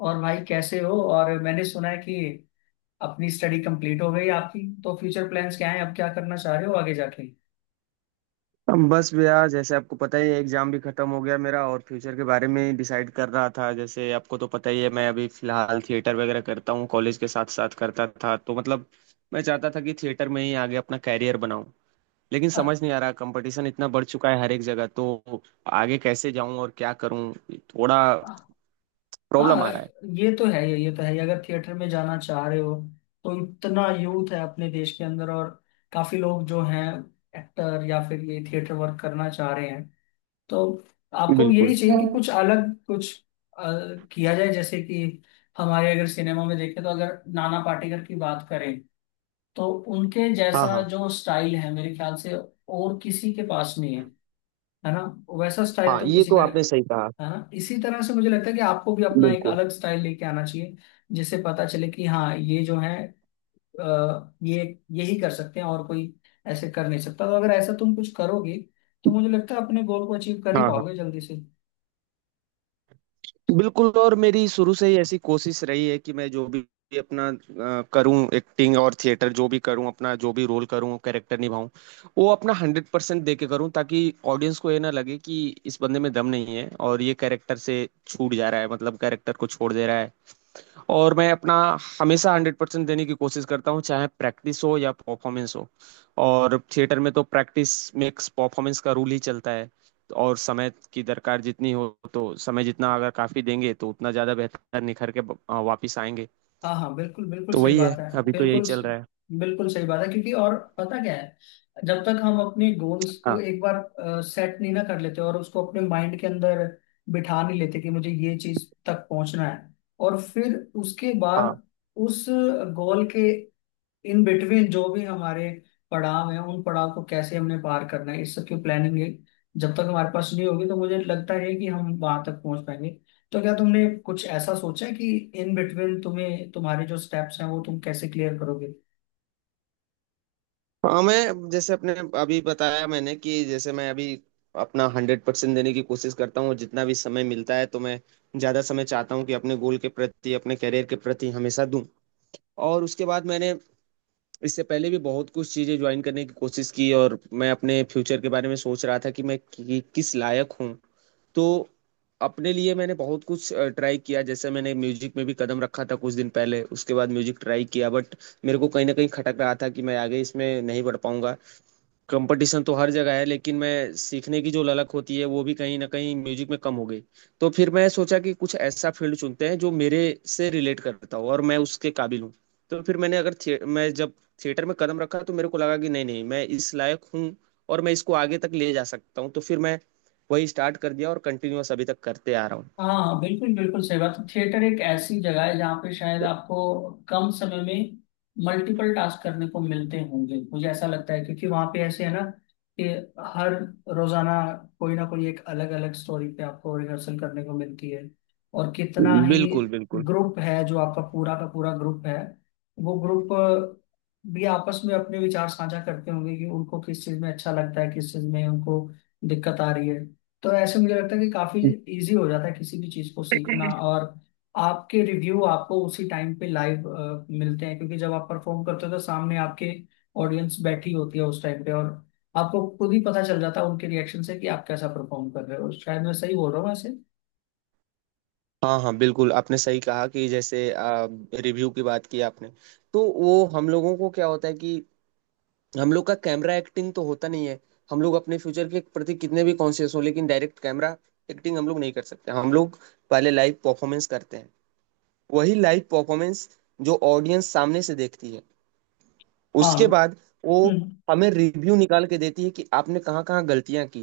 और भाई कैसे हो? और मैंने सुना है कि अपनी स्टडी कंप्लीट हो गई आपकी, तो फ्यूचर प्लान्स क्या हैं? अब क्या करना चाह रहे हो आगे जाके? हम बस भैया, जैसे आपको पता ही है, एग्जाम भी खत्म हो गया मेरा और फ्यूचर के बारे में डिसाइड कर रहा था। जैसे आपको तो पता ही है, मैं अभी फिलहाल थिएटर वगैरह करता हूँ, कॉलेज के साथ साथ करता था, तो मतलब मैं चाहता था कि थिएटर में ही आगे अपना कैरियर बनाऊं। लेकिन अ- समझ नहीं आ रहा, कंपटीशन इतना बढ़ चुका है हर एक जगह, तो आगे कैसे जाऊं और क्या करूं। थोड़ा प्रॉब्लम हाँ, आ रहा है। ये तो है, ये तो है। अगर थिएटर में जाना चाह रहे हो तो इतना यूथ है अपने देश के अंदर, और काफी लोग जो हैं एक्टर या फिर ये थिएटर वर्क करना चाह रहे हैं, तो आपको यही बिल्कुल। चाहिए कि कुछ अलग कुछ अ, किया जाए। जैसे कि हमारे अगर सिनेमा में देखें, तो अगर नाना पाटेकर की बात करें तो उनके हाँ जैसा हाँ। जो स्टाइल है, मेरे ख्याल से और किसी के पास नहीं है। है ना? वैसा स्टाइल हाँ, तो ये किसी तो का नहीं। आपने सही कहा। है ना? इसी तरह से मुझे लगता है कि आपको भी अपना एक बिल्कुल। अलग स्टाइल लेके आना चाहिए, जिससे पता चले कि हाँ, ये जो है ये यही कर सकते हैं और कोई ऐसे कर नहीं सकता। तो अगर ऐसा तुम कुछ करोगे तो मुझे लगता है अपने गोल को अचीव कर ही हाँ हाँ। पाओगे जल्दी से। बिल्कुल, और मेरी शुरू से ही ऐसी कोशिश रही है कि मैं जो भी अपना करूं, एक्टिंग और थिएटर जो भी करूं, अपना जो भी रोल करूं, कैरेक्टर निभाऊं, वो अपना 100% दे के करूं, ताकि ऑडियंस को ये ना लगे कि इस बंदे में दम नहीं है और ये कैरेक्टर से छूट जा रहा है, मतलब कैरेक्टर को छोड़ दे रहा है। और मैं अपना हमेशा 100% देने की कोशिश करता हूँ, चाहे प्रैक्टिस हो या परफॉर्मेंस हो। और थिएटर में तो प्रैक्टिस मेक्स परफॉर्मेंस का रूल ही चलता है। और समय की दरकार जितनी हो, तो समय जितना अगर काफी देंगे तो उतना ज्यादा बेहतर निखर के वापिस आएंगे। हाँ हाँ, बिल्कुल, बिल्कुल तो सही वही बात है, है। अभी तो यही बिल्कुल चल रहा है। बिल्कुल सही बात है, क्योंकि और पता क्या है, जब तक हम अपने गोल्स को हाँ एक बार सेट नहीं ना कर लेते और उसको अपने माइंड के अंदर बिठा नहीं लेते कि मुझे ये चीज तक पहुंचना है, और फिर उसके हाँ। बाद उस गोल के इन बिटवीन जो भी हमारे पड़ाव हैं, उन पड़ाव को कैसे हमने पार करना है, इस सब की प्लानिंग है। जब तक हमारे पास नहीं होगी तो मुझे लगता है कि हम वहां तक पहुंच पाएंगे। तो क्या तुमने कुछ ऐसा सोचा है कि इन बिटवीन तुम्हें तुम्हारे जो स्टेप्स हैं वो तुम कैसे क्लियर करोगे? हाँ, मैं जैसे अपने अभी बताया मैंने कि जैसे मैं अभी अपना 100% देने की कोशिश करता हूँ, और जितना भी समय मिलता है तो मैं ज़्यादा समय चाहता हूँ कि अपने गोल के प्रति, अपने करियर के प्रति हमेशा दूँ। और उसके बाद मैंने, इससे पहले भी बहुत कुछ चीज़ें ज्वाइन करने की कोशिश की, और मैं अपने फ्यूचर के बारे में सोच रहा था कि मैं किस लायक हूँ। तो अपने लिए मैंने बहुत कुछ ट्राई किया। जैसे मैंने म्यूजिक में भी कदम रखा था कुछ दिन पहले, उसके बाद म्यूजिक ट्राई किया, बट मेरे को कहीं ना कहीं खटक रहा था कि मैं आगे इसमें नहीं बढ़ पाऊंगा। कंपटीशन तो हर जगह है, लेकिन मैं सीखने की जो ललक होती है वो भी कहीं ना कहीं म्यूजिक में कम हो गई। तो फिर मैं सोचा कि कुछ ऐसा फील्ड चुनते हैं जो मेरे से रिलेट करता हो और मैं उसके काबिल हूँ। तो फिर मैंने अगर थिए मैं जब थिएटर में कदम रखा तो मेरे को लगा कि नहीं नहीं, मैं इस लायक हूँ और मैं इसको आगे तक ले जा सकता हूँ। तो फिर मैं वही स्टार्ट कर दिया और कंटिन्यूअस अभी तक करते आ रहा हूँ। हाँ बिल्कुल, बिल्कुल सही बात है। थिएटर एक ऐसी जगह है जहाँ पे शायद आपको कम समय में मल्टीपल टास्क करने को मिलते होंगे, मुझे ऐसा लगता है। क्योंकि वहाँ पे ऐसे है ना कि हर रोजाना कोई ना कोई एक अलग अलग स्टोरी पे आपको रिहर्सल करने को मिलती है। और कितना ही बिल्कुल बिल्कुल। ग्रुप है, जो आपका पूरा का पूरा ग्रुप है वो ग्रुप भी आपस में अपने विचार साझा करते होंगे कि उनको किस चीज़ में अच्छा लगता है, किस चीज़ में उनको दिक्कत आ रही है। तो ऐसे मुझे लगता है कि काफी इजी हो जाता है किसी भी चीज को सीखना। और आपके रिव्यू आपको उसी टाइम पे लाइव मिलते हैं, क्योंकि जब आप परफॉर्म करते हो तो सामने आपके ऑडियंस बैठी होती है उस टाइम पे, और आपको खुद ही पता चल जाता है उनके रिएक्शन से कि आप कैसा परफॉर्म कर रहे हो। शायद मैं सही बोल रहा हूँ वैसे। हाँ हाँ। बिल्कुल, आपने सही कहा, कि जैसे रिव्यू की बात की आपने, तो वो हम लोगों को क्या होता है कि हम लोग का कैमरा एक्टिंग तो होता नहीं है। हम लोग अपने फ्यूचर के प्रति कितने भी कॉन्शियस हो, लेकिन डायरेक्ट कैमरा एक्टिंग हम लोग नहीं कर सकते। हम लोग पहले लाइव परफॉर्मेंस करते हैं, वही लाइव परफॉर्मेंस जो ऑडियंस सामने से देखती है। हाँ, उसके बाद वो हम्म, हमें रिव्यू निकाल के देती है कि आपने कहाँ कहाँ गलतियां की।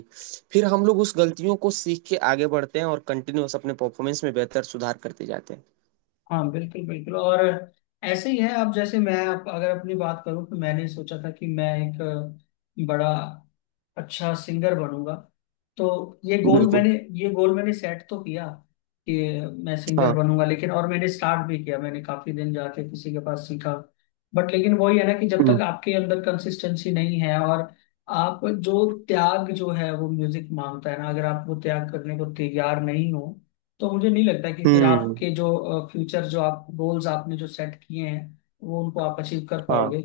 फिर हम लोग उस गलतियों को सीख के आगे बढ़ते हैं और कंटिन्यूअस अपने परफॉर्मेंस में बेहतर सुधार करते जाते हैं। हाँ बिल्कुल, बिल्कुल। और ऐसे ही है आप, जैसे मैं आप अगर अपनी बात करूँ तो मैंने सोचा था कि मैं एक बड़ा अच्छा सिंगर बनूंगा। तो ये गोल बिल्कुल। मैंने, ये गोल मैंने सेट तो किया कि मैं सिंगर हाँ। बनूंगा, लेकिन और मैंने स्टार्ट भी किया, मैंने काफी दिन जाके किसी के पास सीखा, बट लेकिन वही है ना, कि जब हम्म तक आपके अंदर कंसिस्टेंसी नहीं है और आप जो त्याग जो है वो म्यूजिक मांगता है ना, अगर आप वो त्याग करने को तैयार नहीं हो तो मुझे नहीं लगता कि फिर हम्म, आपके जो फ्यूचर, जो आप गोल्स आपने जो सेट किए हैं वो उनको आप अचीव कर हाँ। पाओगे।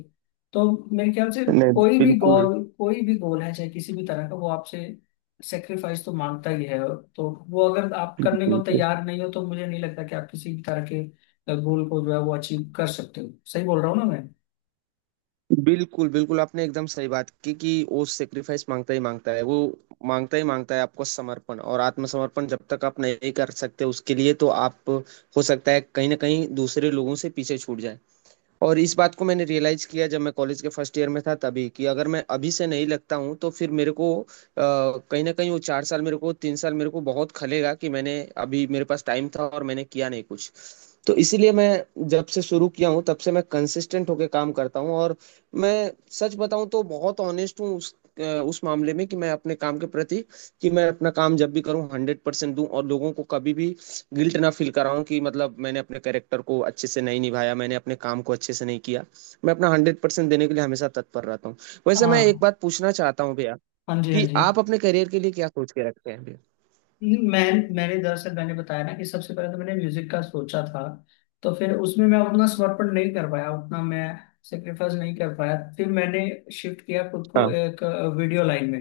तो मेरे ख्याल से नहीं। कोई भी बिल्कुल गोल, कोई भी गोल है चाहे किसी भी तरह का, वो आपसे सेक्रीफाइस तो मांगता ही है। तो वो अगर आप करने बिल्कुल को तैयार नहीं हो तो मुझे नहीं लगता कि आप किसी भी तरह के गोल को जो है वो अचीव कर सकते हो। सही बोल रहा हूँ ना मैं? बिल्कुल बिल्कुल, आपने एकदम सही बात की कि वो सेक्रीफाइस मांगता ही मांगता है। वो मांगता ही मांगता है, आपको समर्पण और आत्मसमर्पण जब तक आप नहीं कर सकते उसके लिए, तो आप हो सकता है कहीं ना कहीं दूसरे लोगों से पीछे छूट जाए। और इस बात को मैंने रियलाइज किया जब मैं कॉलेज के फर्स्ट ईयर में था, तभी कि अगर मैं अभी से नहीं लगता हूँ तो फिर मेरे को कहीं ना कहीं वो 4 साल मेरे को, 3 साल मेरे को बहुत खलेगा कि मैंने, अभी मेरे पास टाइम था और मैंने किया नहीं कुछ। तो इसीलिए मैं जब से शुरू किया हूँ, तब से मैं कंसिस्टेंट होके काम करता हूँ। और मैं सच बताऊँ तो बहुत ऑनेस्ट हूँ उस मामले में, कि मैं अपने काम के प्रति, कि मैं अपना काम जब भी करूँ 100% दूं, और लोगों को कभी भी गिल्ट ना फील कर रहा हूँ कि मतलब मैंने अपने कैरेक्टर को अच्छे से नहीं निभाया, मैंने अपने काम को अच्छे से नहीं किया। मैं अपना 100% देने के लिए हमेशा तत्पर रहता हूँ। वैसे मैं एक हाँ बात पूछना चाहता हूँ भैया, हाँ जी, हाँ कि जी। आप अपने करियर के लिए क्या सोच के रखते हैं भैया? मैं मैंने दरअसल मैंने बताया ना कि सबसे पहले तो मैंने म्यूजिक का सोचा था, तो फिर उसमें मैं उतना समर्पण नहीं कर पाया, उतना मैं सेक्रीफाइस नहीं कर पाया। फिर मैंने शिफ्ट किया खुद को हाँ। एक वीडियो लाइन में।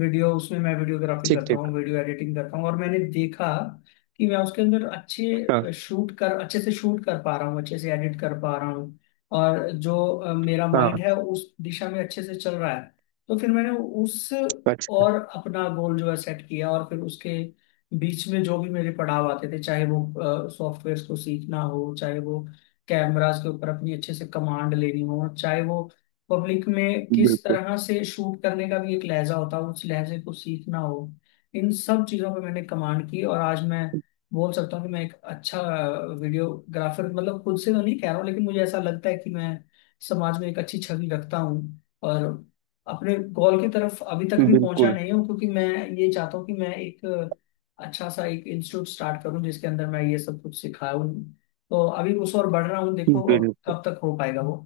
वीडियो, उसमें मैं वीडियोग्राफी ठीक करता ठीक। हूँ, वीडियो एडिटिंग करता हूँ। और मैंने देखा कि मैं उसके अंदर हाँ अच्छे शूट कर, अच्छे से शूट कर पा रहा हूँ, अच्छे से एडिट कर पा रहा हूँ। और जो मेरा माइंड हाँ। है उस दिशा में अच्छे से चल रहा है। तो फिर मैंने उस अच्छा। और अपना गोल जो है सेट किया, और फिर उसके बीच में जो भी मेरे पड़ाव आते थे, चाहे वो सॉफ्टवेयर को सीखना हो, चाहे वो कैमरास के ऊपर अपनी अच्छे से कमांड लेनी हो, चाहे वो पब्लिक में किस बिल्कुल तरह से शूट करने का भी एक लहजा होता हो, उस लहजे को सीखना हो, इन सब चीज़ों पे मैंने कमांड की। और आज मैं बोल सकता हूँ कि मैं एक अच्छा वीडियोग्राफर, मतलब खुद से तो नहीं कह रहा हूँ, लेकिन मुझे ऐसा लगता है कि मैं समाज में एक अच्छी छवि रखता हूँ। और अपने गोल की तरफ अभी तक भी पहुंचा बिल्कुल नहीं हूँ, क्योंकि मैं ये चाहता हूँ कि मैं एक अच्छा सा एक इंस्टीट्यूट स्टार्ट करूँ, जिसके अंदर मैं ये सब कुछ सिखाऊं। तो अभी उस और बढ़ रहा हूँ, देखो अब बिल्कुल कब तक हो पाएगा वो।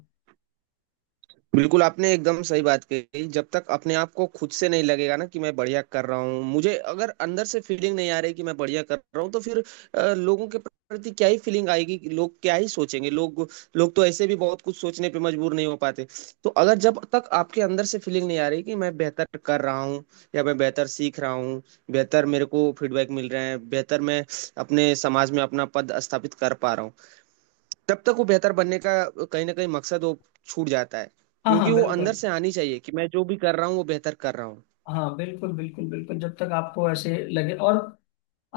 बिल्कुल, आपने एकदम सही बात कही। जब तक अपने आप को खुद से नहीं लगेगा ना कि मैं बढ़िया कर रहा हूँ, मुझे अगर अंदर से फीलिंग नहीं आ रही कि मैं बढ़िया कर रहा हूँ, तो फिर लोगों के प्रति क्या ही फीलिंग आएगी, कि लोग क्या ही सोचेंगे। लोग, लोग तो ऐसे भी बहुत कुछ सोचने पे मजबूर नहीं हो पाते। तो अगर, जब तक आपके अंदर से फीलिंग नहीं आ रही कि मैं बेहतर कर रहा हूँ या मैं बेहतर सीख रहा हूँ, बेहतर मेरे को फीडबैक मिल रहे हैं, बेहतर मैं अपने समाज में अपना पद स्थापित कर पा रहा हूँ, तब तक वो बेहतर बनने का कहीं ना कहीं मकसद वो छूट जाता है। हाँ क्योंकि हाँ, वो अंदर बिल्कुल। से आनी चाहिए कि मैं जो भी कर रहा हूँ वो बेहतर कर रहा हूँ। हाँ, बिल्कुल बिल्कुल बिल्कुल। जब तक आपको ऐसे लगे, और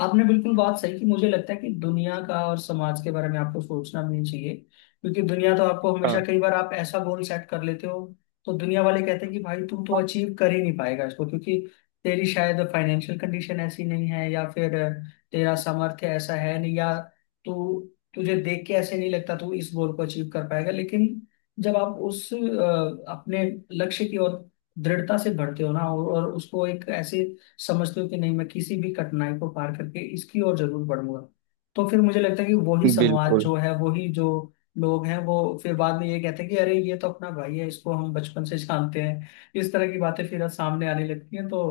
आपने बिल्कुल बात सही की, मुझे लगता है कि दुनिया का और समाज के बारे में आपको सोचना भी नहीं चाहिए। क्योंकि दुनिया तो आपको हमेशा, हाँ कई बार आप ऐसा गोल सेट कर लेते हो तो दुनिया वाले कहते हैं कि भाई तू तो अचीव कर ही नहीं पाएगा इसको, क्योंकि तेरी शायद फाइनेंशियल कंडीशन ऐसी नहीं है, या फिर तेरा सामर्थ्य ऐसा है नहीं, या तू, तुझे देख के ऐसे नहीं लगता तू इस गोल को अचीव कर पाएगा। लेकिन जब आप उस अपने लक्ष्य की ओर दृढ़ता से बढ़ते हो ना, और उसको एक ऐसे समझती हूँ कि नहीं, मैं किसी भी कठिनाई को पार करके इसकी ओर जरूर बढ़ूंगा, तो फिर मुझे लगता है कि वही समाज बिल्कुल जो है, वही जो लोग हैं वो फिर बाद में ये कहते हैं कि अरे ये तो अपना भाई है, इसको हम बचपन से जानते हैं। इस तरह की बातें फिर सामने आने लगती हैं। तो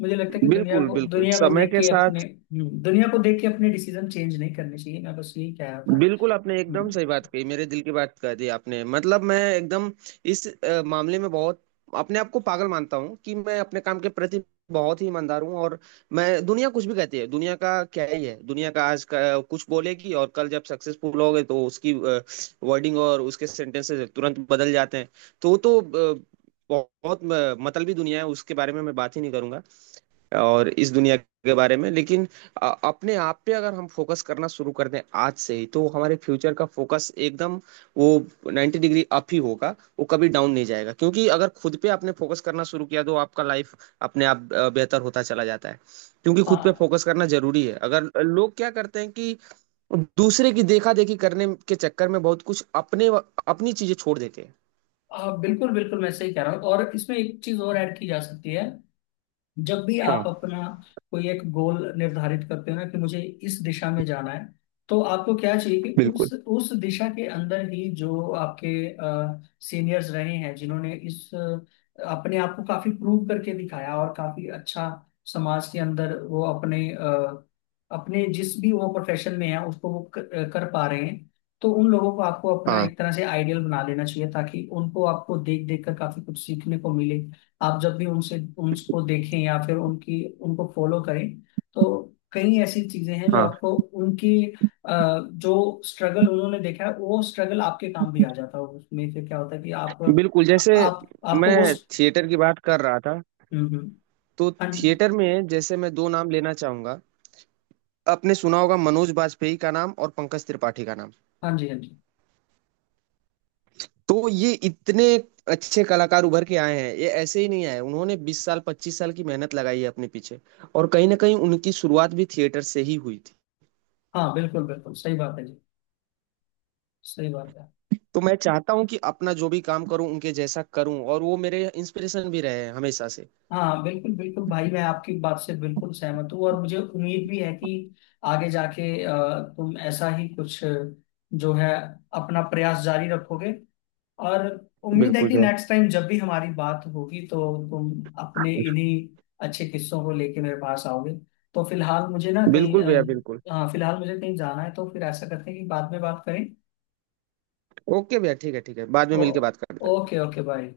मुझे लगता है कि दुनिया बिल्कुल। को बिल्कुल, दुनिया को समय देख के के अपने, साथ। दुनिया को देख के अपने डिसीजन चेंज नहीं करने चाहिए। मैं बस यही कह रहा था। बिल्कुल, आपने एकदम हम्म, सही बात कही, मेरे दिल की बात कह दी आपने। मतलब मैं एकदम इस मामले में बहुत अपने आप को पागल मानता हूँ कि मैं अपने काम के प्रति बहुत ही ईमानदार हूँ। और मैं, दुनिया कुछ भी कहती है, दुनिया का क्या ही है, दुनिया का आज का कुछ बोलेगी और कल जब सक्सेसफुल होगे तो उसकी वर्डिंग और उसके सेंटेंसेस तुरंत बदल जाते हैं। तो वो तो बहुत बहुत, मतलबी दुनिया है, उसके बारे में मैं बात ही नहीं करूंगा। और इस दुनिया के बारे में, लेकिन अपने आप पे अगर हम फोकस करना शुरू कर दें आज से ही, तो हमारे फ्यूचर का फोकस एकदम वो 90 डिग्री अप ही होगा, वो कभी डाउन नहीं जाएगा। क्योंकि अगर खुद पे आपने फोकस करना शुरू किया तो आपका लाइफ अपने आप बेहतर होता चला जाता है। क्योंकि खुद पे हाँ फोकस करना जरूरी है। अगर लोग क्या करते हैं कि दूसरे की देखा देखी करने के चक्कर में बहुत कुछ अपने, अपनी चीजें छोड़ देते हैं। हाँ, बिल्कुल बिल्कुल, मैं सही कह रहा हूँ। और इसमें एक चीज और ऐड की जा सकती है। जब भी आप हाँ अपना कोई एक गोल निर्धारित करते हो ना कि मुझे इस दिशा में जाना है, तो आपको क्या चाहिए कि बिल्कुल। उस दिशा के अंदर ही जो आपके सीनियर्स रहे हैं, जिन्होंने इस अपने आप को काफी प्रूव करके दिखाया और काफी अच्छा समाज के अंदर वो अपने अपने जिस भी वो प्रोफेशन में है उसको वो कर, कर पा रहे हैं, तो उन लोगों को आपको अपना हाँ एक तरह से आइडियल बना लेना चाहिए, ताकि उनको आपको देख देख कर काफी कुछ सीखने को मिले। आप जब भी उनसे उनको देखें या फिर उनकी उनको फॉलो करें, तो कई ऐसी चीजें हैं जो हाँ आपको उनकी जो स्ट्रगल उन्होंने देखा है, वो स्ट्रगल आपके काम भी आ जाता है। उसमें से क्या होता है कि आप, बिल्कुल, जैसे आप मैं आपको वो, थिएटर की बात कर रहा था, हम्म। तो हाँ जी थिएटर में जैसे मैं दो नाम लेना चाहूंगा। आपने सुना होगा मनोज बाजपेयी का नाम और पंकज त्रिपाठी का नाम। हाँ जी। हाँ जी, तो ये इतने अच्छे कलाकार उभर के आए हैं, ये ऐसे ही नहीं आए, उन्होंने 20 साल 25 साल की मेहनत लगाई है अपने पीछे। और कहीं ना कहीं उनकी शुरुआत भी थिएटर से ही हुई थी। हाँ बिल्कुल, बिल्कुल सही बात है जी, सही बात है। तो मैं चाहता हूँ कि अपना जो भी काम करूँ उनके जैसा करूँ, और वो मेरे इंस्पिरेशन भी रहे हैं हमेशा से। हाँ बिल्कुल, बिल्कुल भाई, मैं आपकी बात से बिल्कुल सहमत हूँ, और मुझे उम्मीद भी है कि आगे जाके तुम ऐसा ही कुछ जो है अपना प्रयास जारी रखोगे। और उम्मीद है बिल्कुल कि भैया। नेक्स्ट टाइम जब भी हमारी बात होगी तो तुम अपने इन्हीं अच्छे किस्सों को लेके मेरे पास आओगे। तो फिलहाल मुझे ना कहीं बिल्कुल भैया बिल्कुल। हाँ, फिलहाल मुझे कहीं जाना है तो फिर ऐसा करते हैं कि बाद में बात करें। ओके भैया, ठीक है ठीक है, बाद में ओ, मिलके बात करते हैं। Okay okay, bye.